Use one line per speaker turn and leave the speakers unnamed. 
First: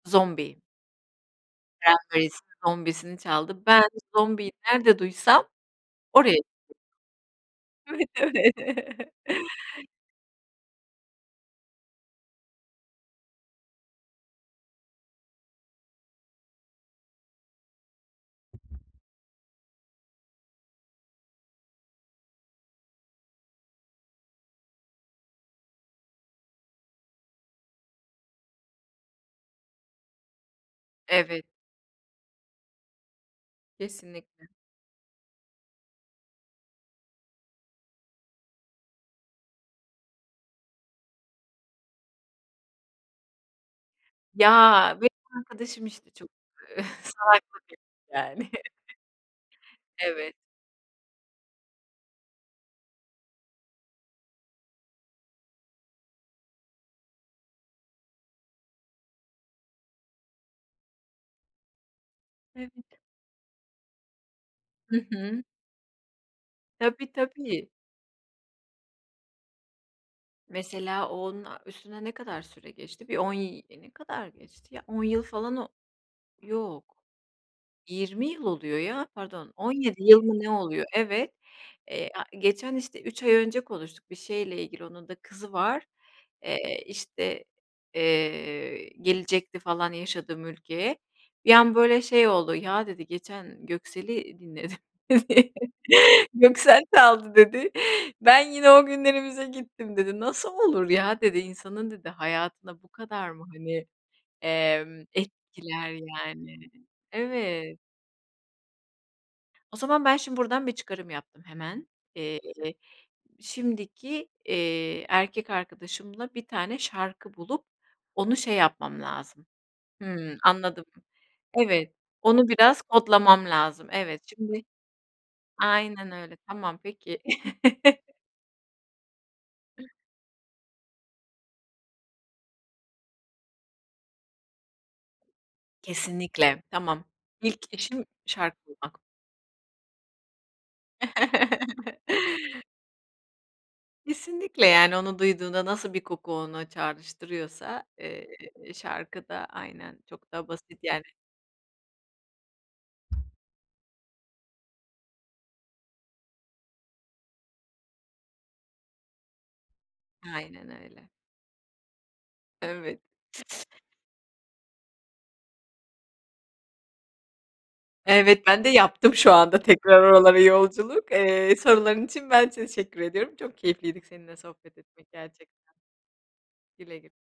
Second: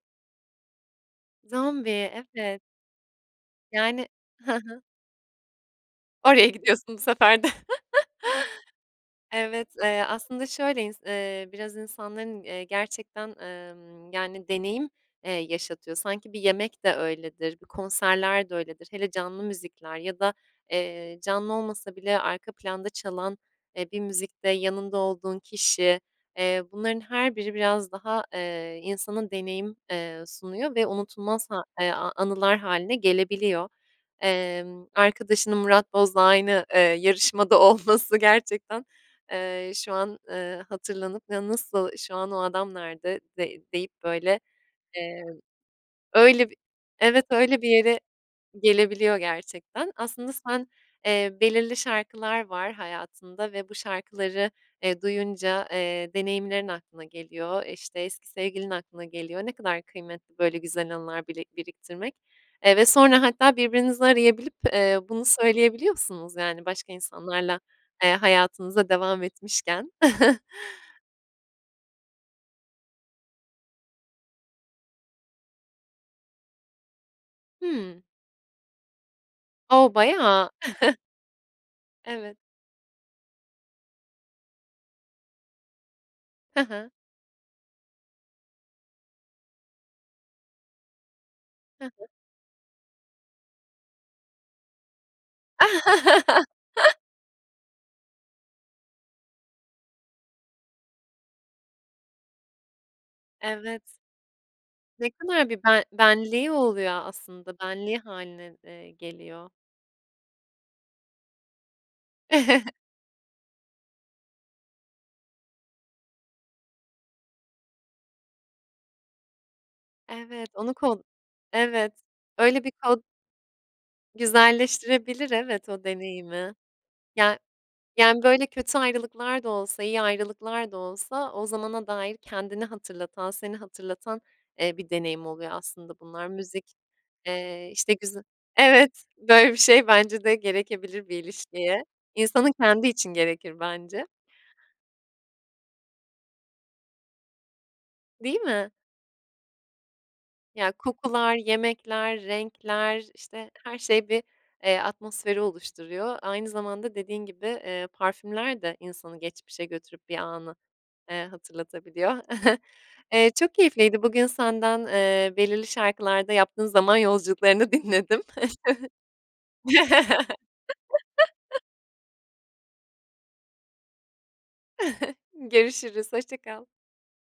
Zombie.
Zombie
Cranberries'in
evet.
Zombie'sini çaldı. Ben
Yani
zombiyi
Ha ha.
nerede duysam oraya
Oraya
gid
gidiyorsun bu sefer de.
Evet, öyle.
Evet, eee, aslında şöyle ins eee, biraz insanların, eee, gerçekten, emm, yani deneyim, eee, yaşatıyor. Sanki bir yemek de öyledir, bir konserler de öyledir. Hele canlı müzikler ya da, eee, canlı olmasa bile arka planda çalan, eee, bir müzikte yanında olduğun kişi, eee, bunların her biri biraz daha, eee, insanın deneyim, eee, sunuyor ve
Evet.
unutulmaz ha e a anılar hâline gelebiliyor.
Kesinlikle.
Emm, arkadaşının Murat Boz'la aynı, eee, yarışmada olması gerçekten, eee, şu an, eee, hatırlanıp "Ya, nasıl şu an o adam nerede?" de deyip böyle,
Ya
eee,
benim arkadaşım, işte, çok,
öyle bir
eee,
Evet,
saygılı
öyle bir
bir tip
yere
yani.
gelebiliyor gerçekten. Aslında
Evet.
sen Eee, belirli şarkılar var hayatında ve bu şarkıları, eee, duyunca, eee, deneyimlerin aklına geliyor, e, işte, eski sevgilin aklına geliyor. Ne kadar kıymetli böyle güzel anılar bili biriktirmek,
Evet.
eee, ve sonra hatta birbirinizi arayabilip, eee,
Hı
bunu
hı.
söyleyebiliyorsunuz yani başka
Tabii
insanlarla,
tabii.
eee, hayatınıza devam etmişken.
Mesela o onun üstüne ne kadar süre geçti? Bir 10 y Ne kadar geçti ya? 10 yıl falan o Yok.
Hımm.
20 yıl oluyor ya. Pardon. on
O
yedi yıl mı
bayağı!
ne oluyor. Evet, eee, a
Evet.
geçen, işte, 3 ay önce konuştuk bir şeyle ilgili onun da kızı var.
He
Eee,
he.
işte, eee, gelecekti falan yaşadığım ülkeye. Bir an
He
böyle
he.
şey oldu, "Ya," dedi "geçen Göksel'i dinledim" dedi. "Göksel çaldı." dedi. "Ben yine o günlerimize gittim." dedi. "Nasıl olur ya?" dedi "İnsanın" dedi "hayatına bu kadar mı, hani,
Evet.
emm,
Ne kadar bir ben
etkiler
benliği
yani?"
oluyor a aslında.
Evet.
Benliği hâline, eee, geliyor.
O zaman ben şimdi buradan bir çıkarım yaptım hemen. Eee, şimdiki, eee, erkek arkadaşımla bir tane şarkı bulup onu şey yapmam lazım Hımm,
Evet, onu
anladım
kod
[unintelligible] evet,
Evet,
onu
öyle bir
biraz
kod
kodlamam lazım, evet, şimdi
güzelleştirebilir, evet, o
Aynen öyle.
deneyimi.
Tamam, peki.
Ya yani böyle kötü ayrılıklar da olsa
[unintelligible]
iyi ayrılıklar da olsa o zamana dair kendini hatırlatan seni hatırlatan, eee, bir deneyim oluyor aslında bunlar
Kesinlikle,
müzik,
tamam. İlk
eee, işte,
işim
güze
şarkı bulmak.
Evet, böyle bir şey bence de gerekebilir bir ilişkiye, insanın kendi için gerekir bence.
Kesinlikle, yani onu duyduğunda nasıl bir koku ona çağrıştırıyorsa, eee,
Değil mi?
şarkı da aynen çok daha
Ya,
basit yani.
kokular, yemekler, renkler, işte, her şey bir, eee, atmosferi oluşturuyor. Aynı zamanda dediğin gibi, eee, parfümler de insanı geçmişe götürüp bir anı,
Aynen öyle.
eee, hatırlatabiliyor.
Evet.
Eee, çok keyifliydi bugün senden, eee, belirli şarkılarda yaptığın zaman yolculuklarını dinledim.
Evet, ben de yaptım şu anda tekrar oralara yolculuk. Eee, soruların için ben teşekkür ediyorum. Çok keyifliydi k seninle sohbet etmek gerçekten.
Görüşürüz, hoşça kal.
Güle güle.